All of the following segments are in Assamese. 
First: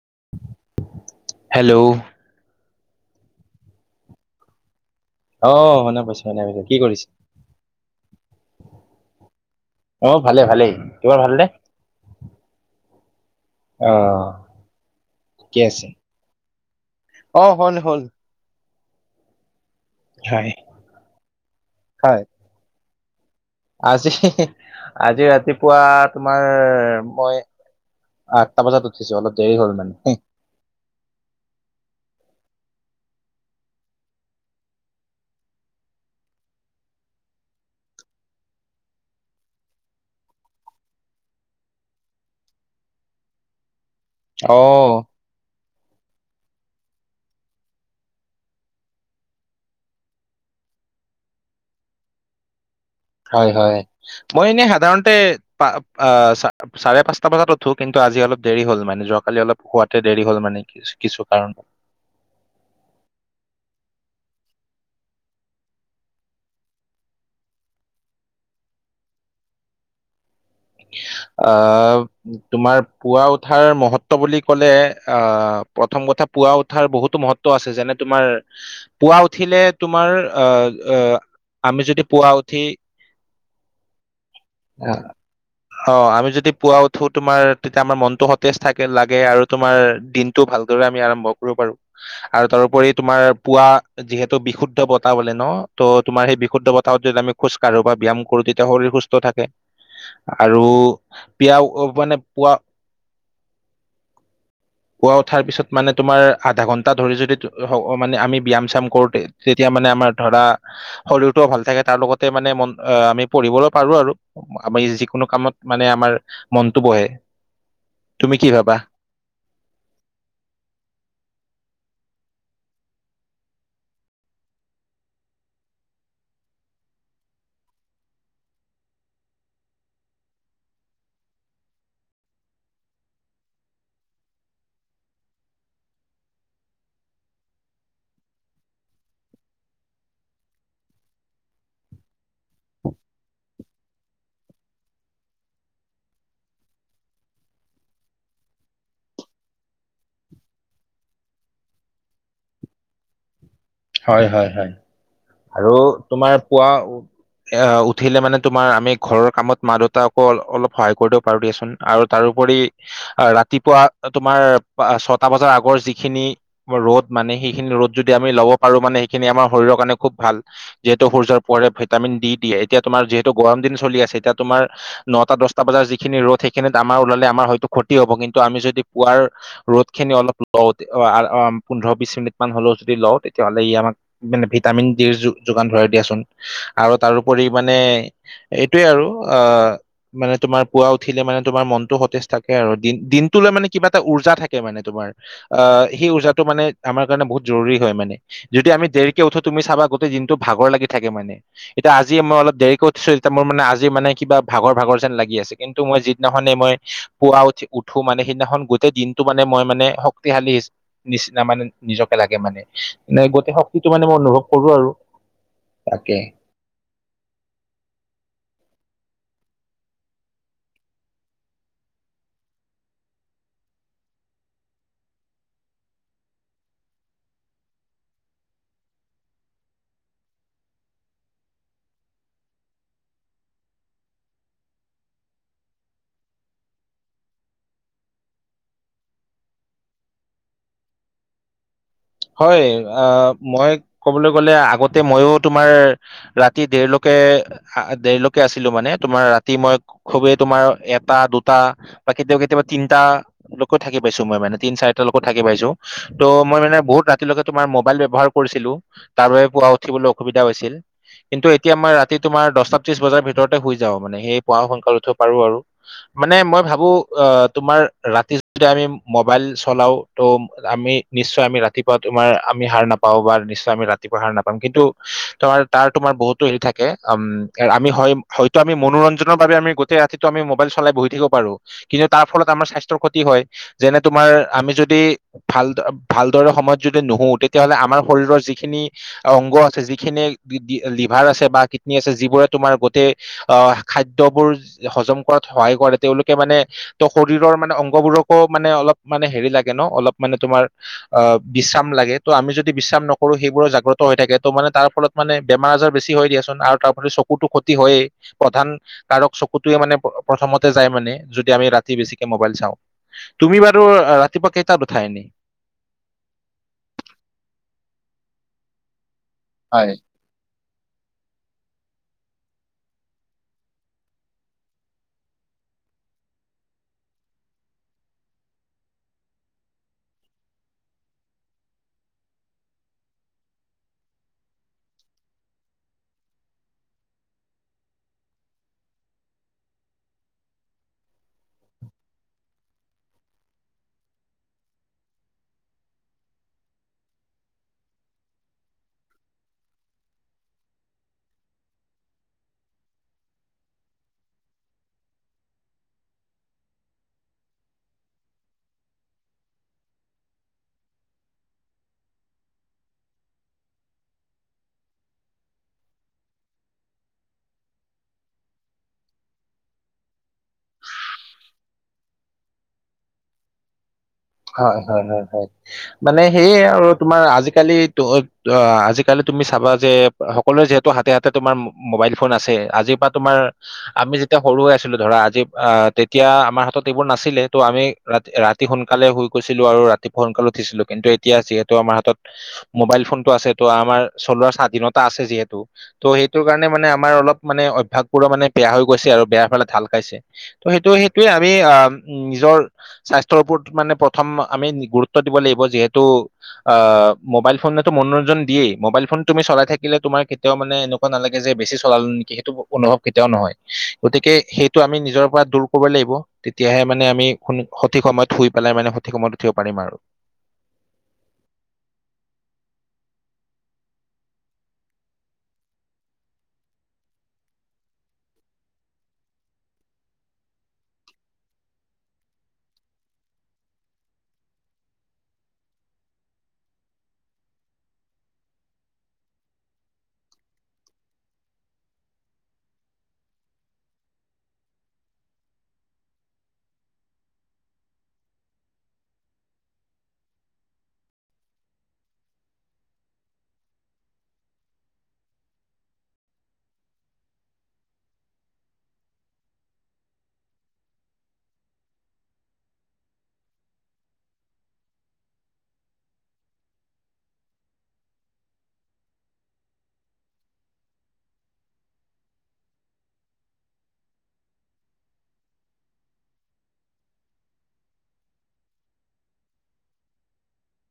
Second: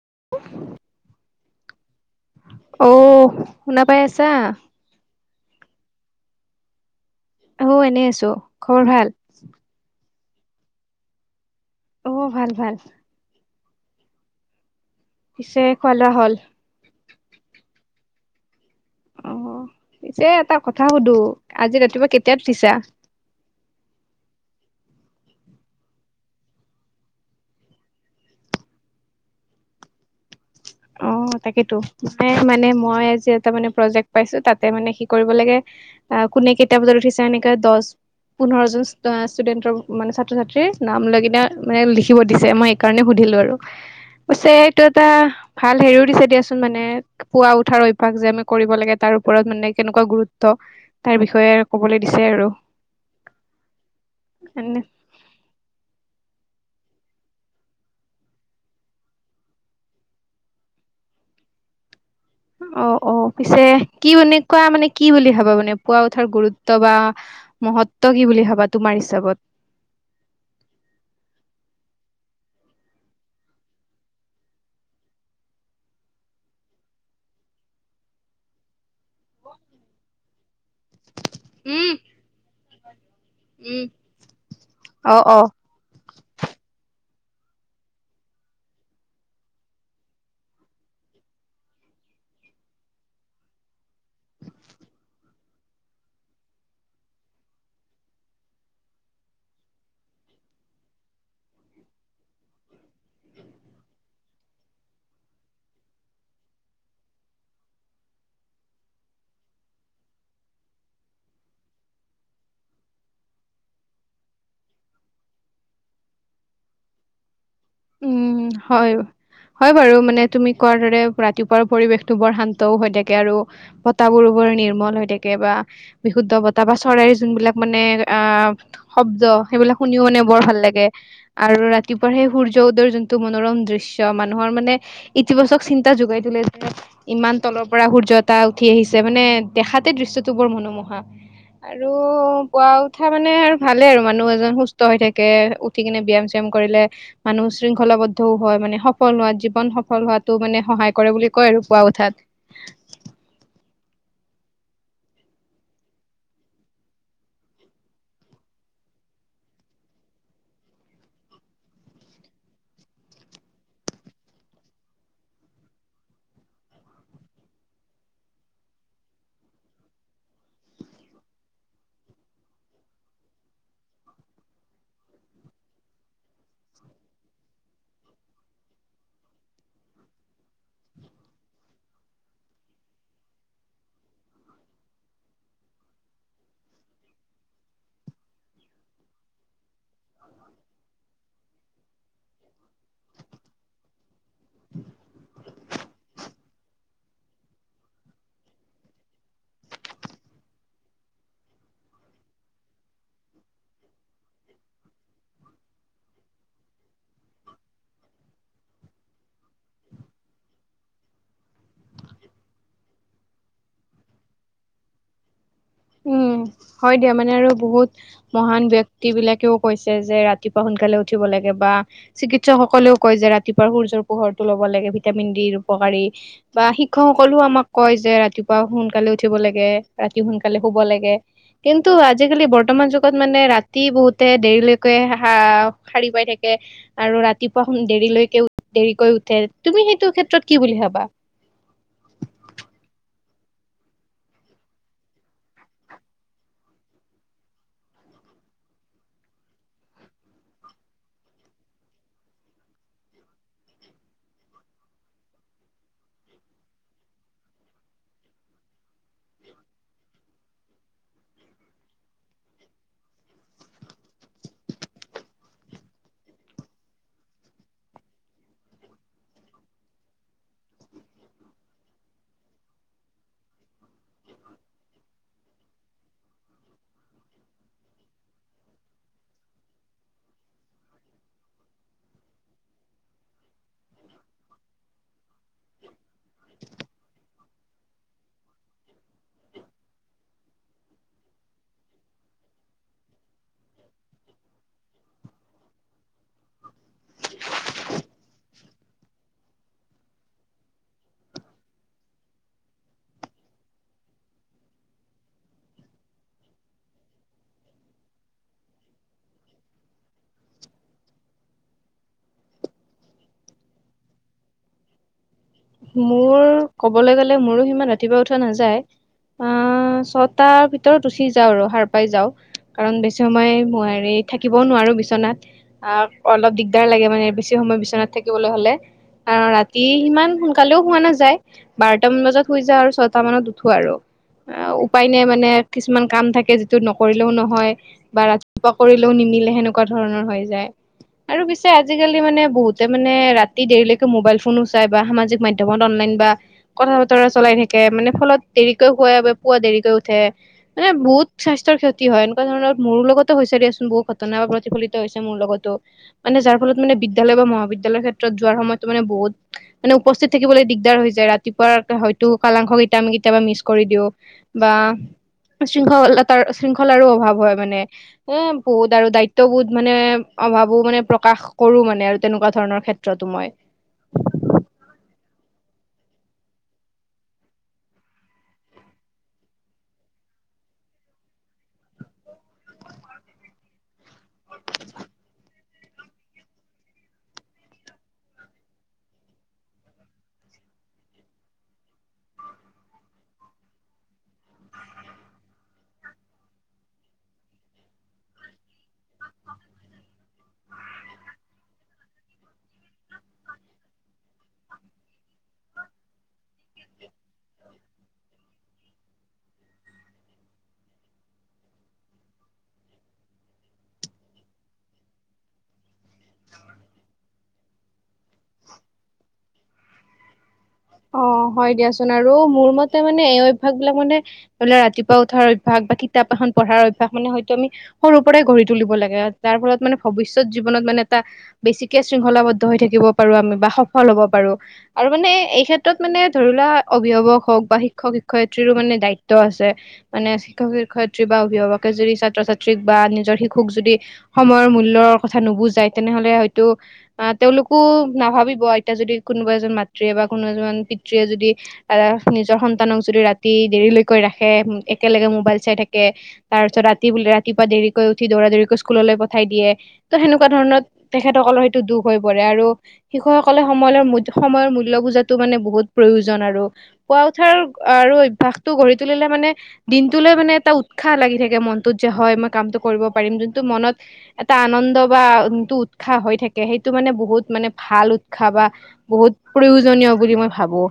[unintelligible] হেল্ল' অঔ শুনাপাই আছা অ শুনা পাইছে শুনে পাইছে কি কৰিছ? অ এনেই আছো খৰ ভাল? অ ভালে ভালেই তমাৰ ভাল নে? অ ভাল ভাল অ পিছে ঠিকে আছে খোৱা লোৱা হ'ল অ হল হল অ হয় এটা কথা সুধো আজি ৰাতিপুৱা হয় কেতিয়াাত উঠিছা আজি আজি ৰাতিপুৱা তোমাৰ মই আঠটা বজাত উঠিছো অলপ দেৰি হ'ল মানে, অ তাকেইতো ম মানে মই আজি এটা মানে প্ৰজেক্ট পাইছো তাতে মানে স কৰিব লাগে, অ' কোনে কেইটা বজাত উঠিছো এনেকা দহ পোন্ধৰ জন ষ্টুডেন্টৰ মানে ছাত্ৰ ছাত্ৰীৰ নাম লৈ কনা মানে লিখিব দিছে মই সেইকাৰণে সুধিছো পিছে অ এইটো এটা ভাল হেৰিও দিছে দিয়াচোন মানে পুৱা উঠাৰ অভ্যাস যে আমি কৰিব লাগে তাৰ ওপৰত মানে কেনেকুৱা গুৰুত্ব তাৰ বিষয়ে ক'বলৈ দিছে আৰু হয় হয় মই এনেই এনে সাধাৰণতে পা আ চাৰে পাঁচটা মানত উঠো কিন্তু আজি অলপ দেৰি হ'ল মানে যোৱাকালি অলপ শোৱাতে দেৰি হ'ল মানে কি কিছু কাৰণত [unintelligible] অ' অ' পিছে কি এনেকুৱা মানে কি বুলি ভাবা মানে পোৱা উঠাৰ গুৰুত্ব বা মহত্ব কি বুলি ভাবা তোমাৰ হিচাপত আহ তোমাৰ পুৱা উঠাৰ মহত্ব বুলি ক'লে আহ প্ৰথম কথা পুৱা উঠাৰ বহুতো মহত্ব আছে যেনে তোমাৰ পুৱা উঠিলে তোমাৰ আহ আমি উম যদি পুৱা উঠি উম অ অ অ' আমি যদি পুৱা উঠো তোমাৰ তেতিয়া আমাৰ মনটো সতেজ থাকে লাগে আৰু তোমাৰ দিনটো ভালদৰে আমি আৰম্ভ কৰিব পাৰো আৰু তাৰোপৰি তোমাৰ পুৱা যিহেতু বিশুদ্ধ বতাহ বলে ন ত তোমাৰ সেই বিশুদ্ধ বতাহত যদি আমি খোজকাঢ়ো বা ব্যায়াম কৰো তেতিয়া শৰীৰ সুস্থ থাকে আৰু পিয় মানে পুৱা [inaudible] পুৱা উঠাৰ পিছত মানে তোমাৰ আধা ঘন্টা ধৰি যদি মানে আমি ব্যয়াম চাম কৰো তেতিয়া মানে আমাৰ ধৰা শৰীৰটোও ভাল থাকে তাৰ লগতে মানে মন আ আমি পঢ়িবলৈ পাৰো আৰু আমি যিকোনো কামত মানে আমাৰ মনটো বহে তুমি উম কি ভাবা? হয় হয় বাৰু মানে তুমি কোৱাৰ দৰে ৰাতিপুৱাৰ পৰিৱেশ টো বৰ শান্তও হৈ থাকে আৰু বতাবোৰ বৰ নিৰ্মল হৈ থাকে বা বিশুদ্ধ বতাহ বা চৰাই, যিবিলাক মানে আ শব্দ সেইবিলাক শুনিও মানে বৰ ভাল লাগে আৰু ৰাতিপুৱা সেই সৰ চৌদৰ যোনটো মনোৰম দৃশ্য মানুহৰ মানে ইতিবাচক চিন্তা যোগাই তলেে যে ইমান ৰ পৰা সূৰ্যতা উঠি আহিছে মানে দেখাতে দৃশ্যটো বৰ মনোমোহা। আৰু পুৱা উঠা মানে আৰু ভালে আৰু মানুহ এজন সুস্থ হৈ থাকে উঠি কিনে ব্যায়াম চাম কৰিলে মানুহ শৃংখলাবদ্ধও হয় মানে সফল হোৱাত জীৱন সফল হোৱাাতো মানে সহায় কৰে বুলি কয় আৰু পুৱা উঠাত। [unintelligible] হয় হয় হয় আৰু তোমাৰ পুৱা - - এ উঠিলে মানে তোমাৰ আমি ঘৰৰ কামত মা দেউতাক আকৌ অলপ সহায় কৰিব দিব পাৰো দিয়াচোন আৰু তাৰো ৰাতিপুৱা তোমাৰ ছটা বজাৰ আগৰ যিখিনি ৰ'দ মানে, সেইখিনি ৰদ যদি আমি লব পাৰো মানে সেই খিনি আমাৰ শৰীৰৰ কাৰণে খুব ভাল যিহেতু সৰ্যৰ পৰে ভিটামিন দি দিয়ে এতিয়া তোমাৰ যিহেত গৰম চলি আছে এতিয়া তোমাৰ নটা দহটা বজাৰ যিখিনি ৰ'ড সেইখিনিত আমাৰ ওলালে আমাৰ হয়টো ক্ষতি হব কিন্তু আমি য পোৱাৰ ৰ'দ খিনি অলপ লওঁ পোন্ধৰ বিশ মিনিট মান হ'লেও যদি লওঁ তেয়া তেতিাহ'লে ই আমাক মানে ভিটামিন ডিৰ যোগান ধৰা দিয়াচোন আৰু তাৰপৰি মানে এইটোয়ে আৰু অ মানে তোমাৰ পুৱা উঠিলে মানে তোমাৰ মনতটো সজ থাকে আৰু দিনটো মানে কিবা এটা উৰ্জা থাকে মানে তোমাৰ সেই উৰ মানে আমাৰ কাৰণে বহুত জৰুৰী হয় মানে, যদি আমি দেৰিকে উঠো তুমি চাবা গোটেই দিনটো ভাগৰ লাগি থাকে মানে এতিয়াজি মই অলপ দেৰিকে উঠিছো মোৰ মানে আজি মানে কিবা ভাগৰ ভাগৰ যেন লাগি আছে কিন্তু মই যিদিনাখনে মই পুৱা উঠি উঠো মানে সেই সিদিনাখন গোটেই দিনটো মানে মই মানে শক্তিশালী নিচিনা মানে নিজকে লাগে মানে। নে গোটেই শক্তিটো মানে মই অনুভৱ কৰো আৰু তাকে উম হয় দিয়া মানে আৰু বহুত মহান ব্যক্ ক্তি বিলাকেও কৈছে যে ৰাতিপুৱা সোনকালে উঠিব লাগে বা চিকিৎসকসকলেও কৈ যে ৰাতিপুৱা সুৰ সুৰ্য পোহৰটো লব লাগে ভিটামিন ডিৰ উপকাৰী বা শিক্ষক সকলেও আমাক কয় যে ৰাতিপুৱা সোন সোনকালে উঠিব লাগে ৰাতি সোনকালে শুব লাগে কিন্তু আজিকালি বৰ্তমান যুগত মানে ৰাতি বহুতে দেৰিলৈকে হা সাৰী পাই থাকে আৰু ৰাতিপুৱা সোন দেৰিলৈকে দেৰিকৈ উঠে তুমি সেইটো ক্ষেত্ৰত কি বুলি ভাবা [inaudible] হয় অ মই ক'বলৈ গ'লে আগতে মইয়ো তোমাৰ ৰাতি দেৰলৈকে দেৰিলৈকে আছিলো মানে তোমাৰ ৰাতি মই খুবেই তোমাৰ এটা দুটা বা কেতিয়াবা কেতিয়াবা তিনিটা লকো থাকি পাইছো মই মানে তিন চাৰটা লকো থাকি পাইছো ত' মই মানে বহুত ৰাতিলৈকে তোমাৰ মোবাইল ব্যৱহাৰ কৰিছিলো তাৰ বাবে পুৱা উঠিবলৈ অসুবিধা হৈছিল কিন্তু এতিয়া আমাৰ ৰাতি তোমাৰ দহটা ত্ৰিশ বজাৰ ভিতৰতে শুই যাও মানে সেই পুৱাও সোনকাল উঠৈ পাৰো আৰু মানে মই ভাবো অ তোমাৰ ৰাতি যদি আমি মোবাইল চলাও ত' আমি নিশ্চয় আমি ৰাত ৰাতিপুৱা তোমাৰ আমি সাৰ নাপাও বা নিশ্চয় আমি ৰাতিপুৱা সাৰ নাপাম কিন্তু তোমাৰ তাৰ তোমাৰ বহুতো হেৰি থাক কে উম আমি হয় হয়তো আমি মনোৰঞ্জনৰ বাবে আমি গোটেই ৰাতিটো আমি মোবাইল চলাই বহি থাকিব পাৰো কিন্তু তাৰ ফলত আমাৰ স্বাস্থ্যৰ ক্ষতি হয় যেনে তোমাৰ আমি যদি ভাল ভাল দৰে সময়ত যদি নুশু তেতিয়াহলে আমাৰ শৰীৰৰ যিখিনি অংগ আছে যিখিনি লিভাৰ আ আছে বা কিতনী আছে যিবোৰে তোমাৰ গোটেই আহ খাদ্যবোৰ হজম কৰাত সহায় কৰে তেওঁলোকে মানে ত শৰীৰৰ মানে অংগবোৰকো মানে অলপ মানে হেৰি লাগে ন অলপ মানে তোমাৰ অ বিশ্ৰাম লাগে ত' আমি যদি বিশ্ৰাম নকৰো সেইবোৰৰ জাগ্ৰত হৈ থাকে ত মানে তাৰ ফলত মানে বেমাৰ আজাৰ বেছি হয় দিয়াচোন আৰু তাৰ প্ৰতি চকুতো ক্ষতি হয়েই প্ৰধান কাৰক চকুতোৱে মানে প্ৰথমতে যায় মানে আমি ৰাতি বেছিকে মবাইল চাওঁ। তুমি বাৰু ৰাতিপুৱা কেইটাত উঠা এনে? মোৰ ক'বলৈ গ'লে মোৰো সিমান ৰাতিপুৱা উঠোৱা নাযায়। অ হয় ছটাৰ ভিত তৰত উঠি যাওঁ আৰু সাৰ পাই যাওঁ কাৰণ বেছি সময় মোৱাৰি থাকিবও নোৱাৰো বিচনাত। আহ অলপ দিগদাৰ লাগে মানে বেছি সময় বিচনাত থাকিবলৈ হ'লে আ ৰাতি সিমান শুন কালো হোৱা নাযায় বাৰটামান বজাত হৈ যায় আৰু ছয়টা মানত উঠো আৰু। অ উপায় নাই মানে কিছুমান কাম থাকে যিটো নকৰিলেও নহয় বা ৰাতিপুৱা কৰিলেও নিম নিলে সেনেকুৱা ধৰণৰ হৈ যায়। আৰু পিছে আজিকালি মানে বহুতে মানে ৰাতি দেৰিলৈকে মোবাইল ফোনো চাই বা সামজিক মাধ্যমত অনলাইন বা কথা বতৰা চলাই থাকে মানে ফলত দেৰিকৈ হুৱাই বা পুৱা দেৰিকৈ উঠে। মানে বহুত স্বাস্থ্যৰ ক্ষতি হয় এনেকুৱা ধৰণৰ মোৰ লগতো হৈছে দিয়াচোন বহুত ঘটনা বা প্ৰতিফলিত হৈছে মোৰ লগতো মানে যাৰ ফলত মানে বিদ্যালয় বা মহাবিদ্যালয়ৰ ক্ষেত্ৰত যোৱাৰ সময়তো মানে বহুত মানে উপস্থিত থাকিবলৈ দিগদাৰ হৈ যায় ৰাতিপুৱা হয়তো কালাংশ কেইটা আমি কেতিয়াবা মিচ কৰি দিওঁ বা শৃংখলতাৰ শৃংখলাৰো অভাৱ হয় মানে হ বহুত আৰু দায়িত্ববোধ মানে অভাবো মানে প্ৰকাশ কৰো মানে আৰু তেনেকুৱা ধৰণৰ ক্ষেত্ৰতো মই হয় হয় হয় হয় মানে সেয়ে আৰু তোমাৰ আজিকালি ত ত আজিকালি তুমি চাবা যে সকলোৱে যিহেতু হাতে হাতে তোমাৰ মোবাইল ফোন আছে আজিৰ পৰা তোমাৰ আমি ইতে সৰু হৈ আছিলো ধৰা আজি অ তেতিয়া আমাৰ হাতত এইবোৰ নাছিলে ত আমি ৰাতিপুৱা সোন কালে শুই কৈছিলো আৰু ৰাতিপুৱা সোনকাল উঠিছিলো। কিন্তু এতিয়া যিহেতু আমাৰ হাতত মোবাইল ফোনটো আছে ত আম মাৰ চলোৱা স্বাধীনতা আছে যিহেতু ত সেইটো কাৰণে মানে আমাৰ অলপ মান অভ্যাসবোৰ মানে বেয়া হৈ গৈছে আৰু বেয়া ফালে ঢাল খাইছে ত সেইটো সেইটোয়ে আমি অ নিজৰ স্বাস্থ্যৰ ওপৰত মানে প্ৰথম আমি গুৰুত্ব দিব লাগিব যিহেতু আ মোবাইল ফোনেতো মনোৰঞ্জন দিয়ে ই মবাইল ফোন তুমি চাই থাকিলে তোমাৰ কেতিয়াও মানে এনেকুৱা নালাগে যে বেছি চলালো নেকি সেইটো অনুভৱ কেতিয়াও নহয়। গতিকে সেইটো আমি নিজৰ পৰা দূৰ কৰিব লাগিব তেতিয়াহে মানে আমি সোন সঠিক সময়ত শুই পেলাই মানে, সঠিক সময়ত উঠিব পাৰিম আৰু। অ'! হয় দিয়াচোন আৰু মোৰ মতে মানে, এই অভ্যাস বিলাক মানে, ধৰি লোৱা, ৰাতিপুৱা উঠাৰ অভ্যাস বা কিতাপ এখন পঢ়াৰ অভ্যাস। মানে, হয়তো আমি, সৰু পৰাই গঢ়ি তুলিব লাগে। আৰু তাৰ ফলত মানে, ভৱিষ্যত জীৱনত মানে, এটা বেছিকে শৃংখলাবদ্ধ হৈ থাকিব পাৰোঁ। আমি বা সফল হ'ব পাৰোঁ। আৰু মানে, এই ক্ষে ক্ষেত্ৰত মানে, ধৰি লোৱা, অভিভাৱক হওঁক বা শিক্ষক-শিক্ষয়িত্ৰীৰো মানে, দায়িত্ব আছে। মানে, শিক্ষক-শি শিক্ষয়িত্ৰী বা অভিভাৱকে যদি, ছাত্ৰ-ছাত্ৰীক বা নিজৰ শিশুক যদি, সময়ৰ মূল্যৰ কথা নুবুজায়। তেনেহ'লে হয়তো, অ' তেওঁলোকো নাভাবিব। এতিয়া যদি, কোনোবা এজন মাতৃয়ে বা কোনো এজন পিতৃয়ে যদি, আঁ নিজৰ সন্তানক যদি, ৰাতি দেৰিলৈকে ৰাখে, একেলগে মোবাইল চাই থাকে। তাৰপিছত, ৰাতি বোলে, ৰাতিপুৱা দেৰিকৈ উঠি, দৌৰা-দৌৰিকৈ স্কুললৈ পঠাই দিয়ে। ত' সেনেকুৱা ধৰণৰ, কৰণত, তেখেতসকলৰ সেইটো দুখ হৈ পৰে। আৰু শিশুসকলে, সময়ৰ-সময়ৰ মূল্য বুজা টো মানে, বহুত প্ৰয়োজন আৰু। শুৱা উঠাৰ আৰু অভ্যাসতো গঢ়ি তুলিলে মানে, দিনটোলে মানে, এটা উৎসাহ লাগি থাকে, মনটোত যে হয়! মই কামটো কৰিব পাৰিম। যোনটো মনত, এটা আনন্দ বা [unintelligible] উৎসাহ হৈ থাকে। সেইটো মানে, বহুত মানে, ভাল উৎসাহ! বা বহুত প্ৰয়োজনীয় বুলি মই ভাবোঁ।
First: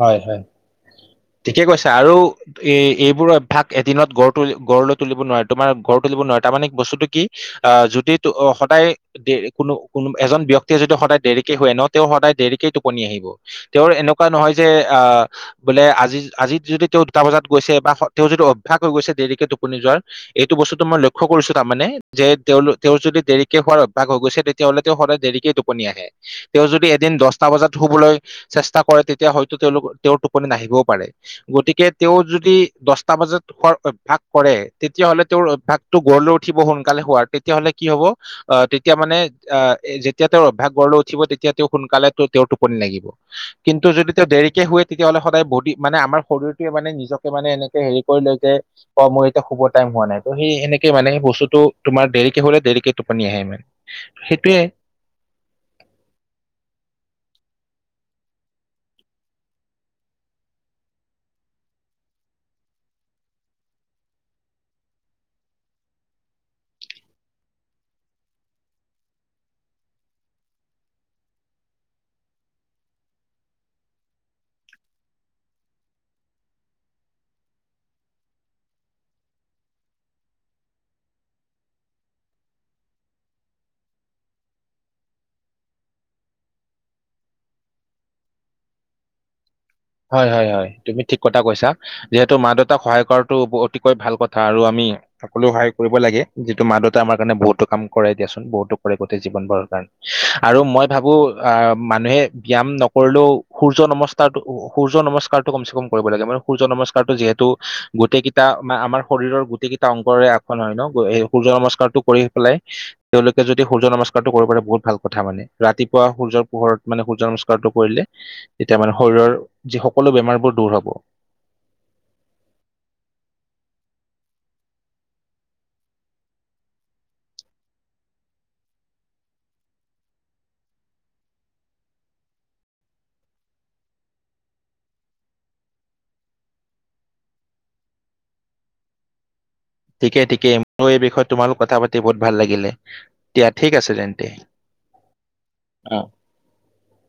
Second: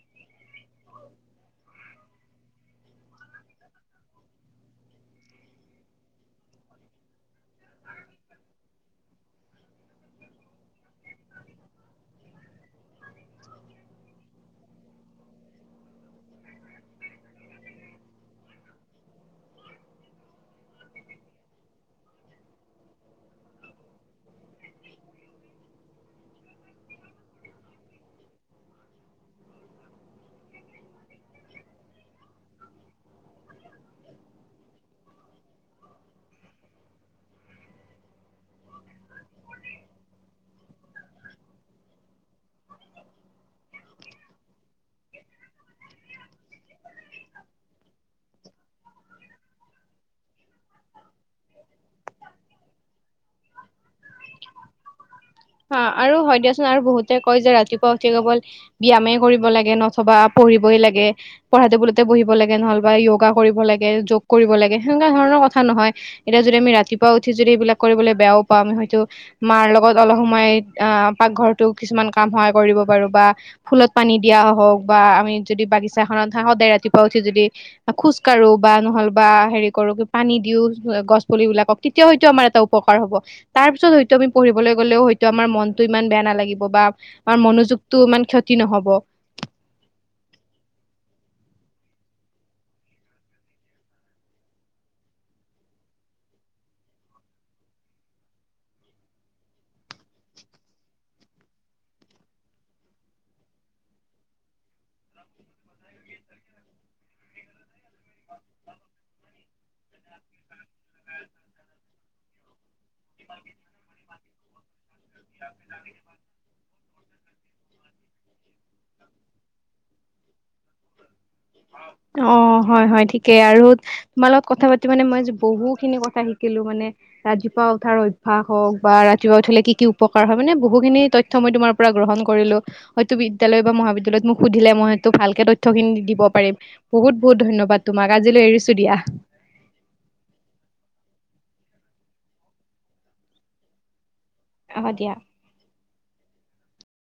হয়, হয়! ঠিকে কৈছা! আৰু এই, এইবোৰ অভ্যাস, এদিনত গঢ় তুলি, গঢ় লৈ তুলিব নোৱাৰে। তোমাৰ গঢ় তুলিব নোৱাৰে। তাৰমানে, বস্তুটো কি, আঁ যদি [unintelligible] সদায়, কোনো-কোনো, এজন ব্যক্তিয়ে যিটো সদায় দেৰিকে শুৱে ন'! তেওঁ সদায় দেৰিকে টোপনি আহিব। তেওঁৰ এনেকুৱা নহয় যে, আঁ বোলে আজি, আজি যদি, তেওঁ দুটা বজাত গৈছে বা তেওঁ যদি অভ্যাস হৈ গৈছে, দেৰিকে যোৱাৰ। এইটো বস্তুটো মই লক্ষ্য কৰিছোঁ, তাৰমানে। যে, তেওঁ-তেওঁৰ যদি দেৰিকে শুৱাৰ অভ্যাস হৈ গৈছে, তে তেওঁলোকে সদায় দেৰিকেই টোপনি আহে। তেওঁ যদি, এদিন দহটা বজাত শুবলৈ চেষ্টা কৰে। তে তেতিয়া, হয়তো তেওঁলোক, তেওঁৰ টোপনি নাহিবও পাৰে। গতিকে, তেওঁ যদি দহটা বজাত শুৱাৰ অভ্যাস কৰে। তেতিয়া হ'লে, তেওঁৰ অভ্যাসটো গঢ় লৈ উঠিব, সোনকালে হোৱাৰ। তেতিয়াহ'লে, কি হ'ব! আঁ তেতিয়া মানে, যেতিয়া তেওঁৰ অভ্যাস গঢ় লৈ উঠিব। তেতিয়া তেওঁ সোনকালে তেওঁৰ টোপনি লাগিব। কিন্তু, যদি তেওঁ দেৰিকে শুৱে তেতিয়া হ'লে সদায় বডি মানে আমাৰ শৰীৰটোৱে মানে নিজকে মানে এনেকে হেৰি কৰি লৈ যায়। মোৰ এতিয়া শুবৰ টাইম হোৱা নাই তো সেই হেনেকে মানে বস্তুতটো তোমাৰ দেৰিকৈ হ'লে দেৰিকৈ টোপনি আহে মানে সেইটোৱে [unintelligible] আৰু হয় দিয়াচোন আৰু বহুতে কয় যে ৰাতিপুৱা উঠি কেৱল ব্যায়ামে কৰিব লাগে নথবা আহ পঢ়িবই লাগে, পঢ়া টেবুলতে বহিব লাগে, নহ'লে বা য়োগা কৰিব লাগে। যোগ কৰিব লাগে হেনেকুৱা ধৰণৰ কথা নহয়। এতিয়া যদি আমি ৰাতিপুৱা উঠি যদি এইবিলাক কৰিবলৈ বেয়াও পাওঁ। আমি হয়তো মাৰ লগত অলপ সোমাই আহ পাকঘৰতো কিছুমান কাম কৰিব পাৰোঁ বা ফুলত পানী দিয়া হওঁক বা আমি যদি বাগিছা খনত সদায় ৰাতিপুৱা উঠি যদি খোজ কাঢ়ো বা নহ'লে বা হেৰি কৰোঁ। পানী দিওঁ। গছ পুলি বিলাকক তেতিয়াও হয়তো আমাৰ এটা উপকাৰ হ'ব। তাৰ পিছত হয়তো আমি পঢ়িবলৈ গ'লেও হয় টো আমাৰ মনতটো ইমান বেয়া নালাগিব বা আমাৰ মনোযোগটো ইমান ক্ষতি নহ'ব। হয়, হয়, হয় তুমি ঠিক কথা কৈছা। যিহেতু মা দেউতাক সহায় কৰাটোও অতিকৈ ভাল কথা আৰু আমি সকলো সহায় কৰিব লাগে। যিহেতু মা দেউতা আমাৰ কাৰণে বহুতো কাম কৰে দিয়াচোন বহুতো কৰে গোটেই জীৱন ভৰ কাৰণে আৰু মই ভাবোঁ অ' মানুহে ব্যায়াম নকৰিলেও সূৰ্য নমস্কাৰটো সূৰ্য্য নমস্কাৰটো কমচে কম কৰিব লাগে। মানে সূৰ্য্য নমস্কাৰটো যিহেতু গোটেইকেইটা ম আমাৰ শৰীৰৰ গোটেই অংগৰে আক হয় নৈ ন এই সূৰ্য্য নমস্কাৰ টো কৰি পেলাই তেওঁলোকে যদি সূৰ্য নমস্কাৰ টো কৰিব পাৰে বহুত ভাল কথা মানে ৰাতিপুৱা সূৰ্যৰ পোহৰত মানে সূৰ্য নমস্কাৰটো কৰিলে, এতিয়া মানে শৰীৰৰ যি সকলো বেমাৰবোৰ দূৰ হ'ব। হোহ অ' হয়, হয় ঠিকেই আৰু তোমাৰ লগত কথা পাতি মানে মই আজি বহু খিনি কথা শিকিলোঁ মানে ৰাতিপুৱা উঠাৰ অভ্যাস হওঁক বা ৰাতিপুৱা উঠিলে কি কি উপকাৰ হয়। মানে বহুখিনি তথ্য মই তোমাৰ পৰা গ্ৰহণ কৰিলো, হয়তো বিদ্যালয় বা মহাবিদ্যালয় মোক সুধিলে মই হয়তো ভালকে তথ্য খিনি দিব - - পাৰিম, বহুত বহুত ধন্যবাদ তোমাক আজিলৈ এৰিছো দিয়া, ঠিকে ঠিকে মোৰ এই বিষয়ে তোমালোক কথা পাতি বহুত ভাল লাগিলে দিয়া ঠিক আছে তেন্তে, আহ দিয়া। অ।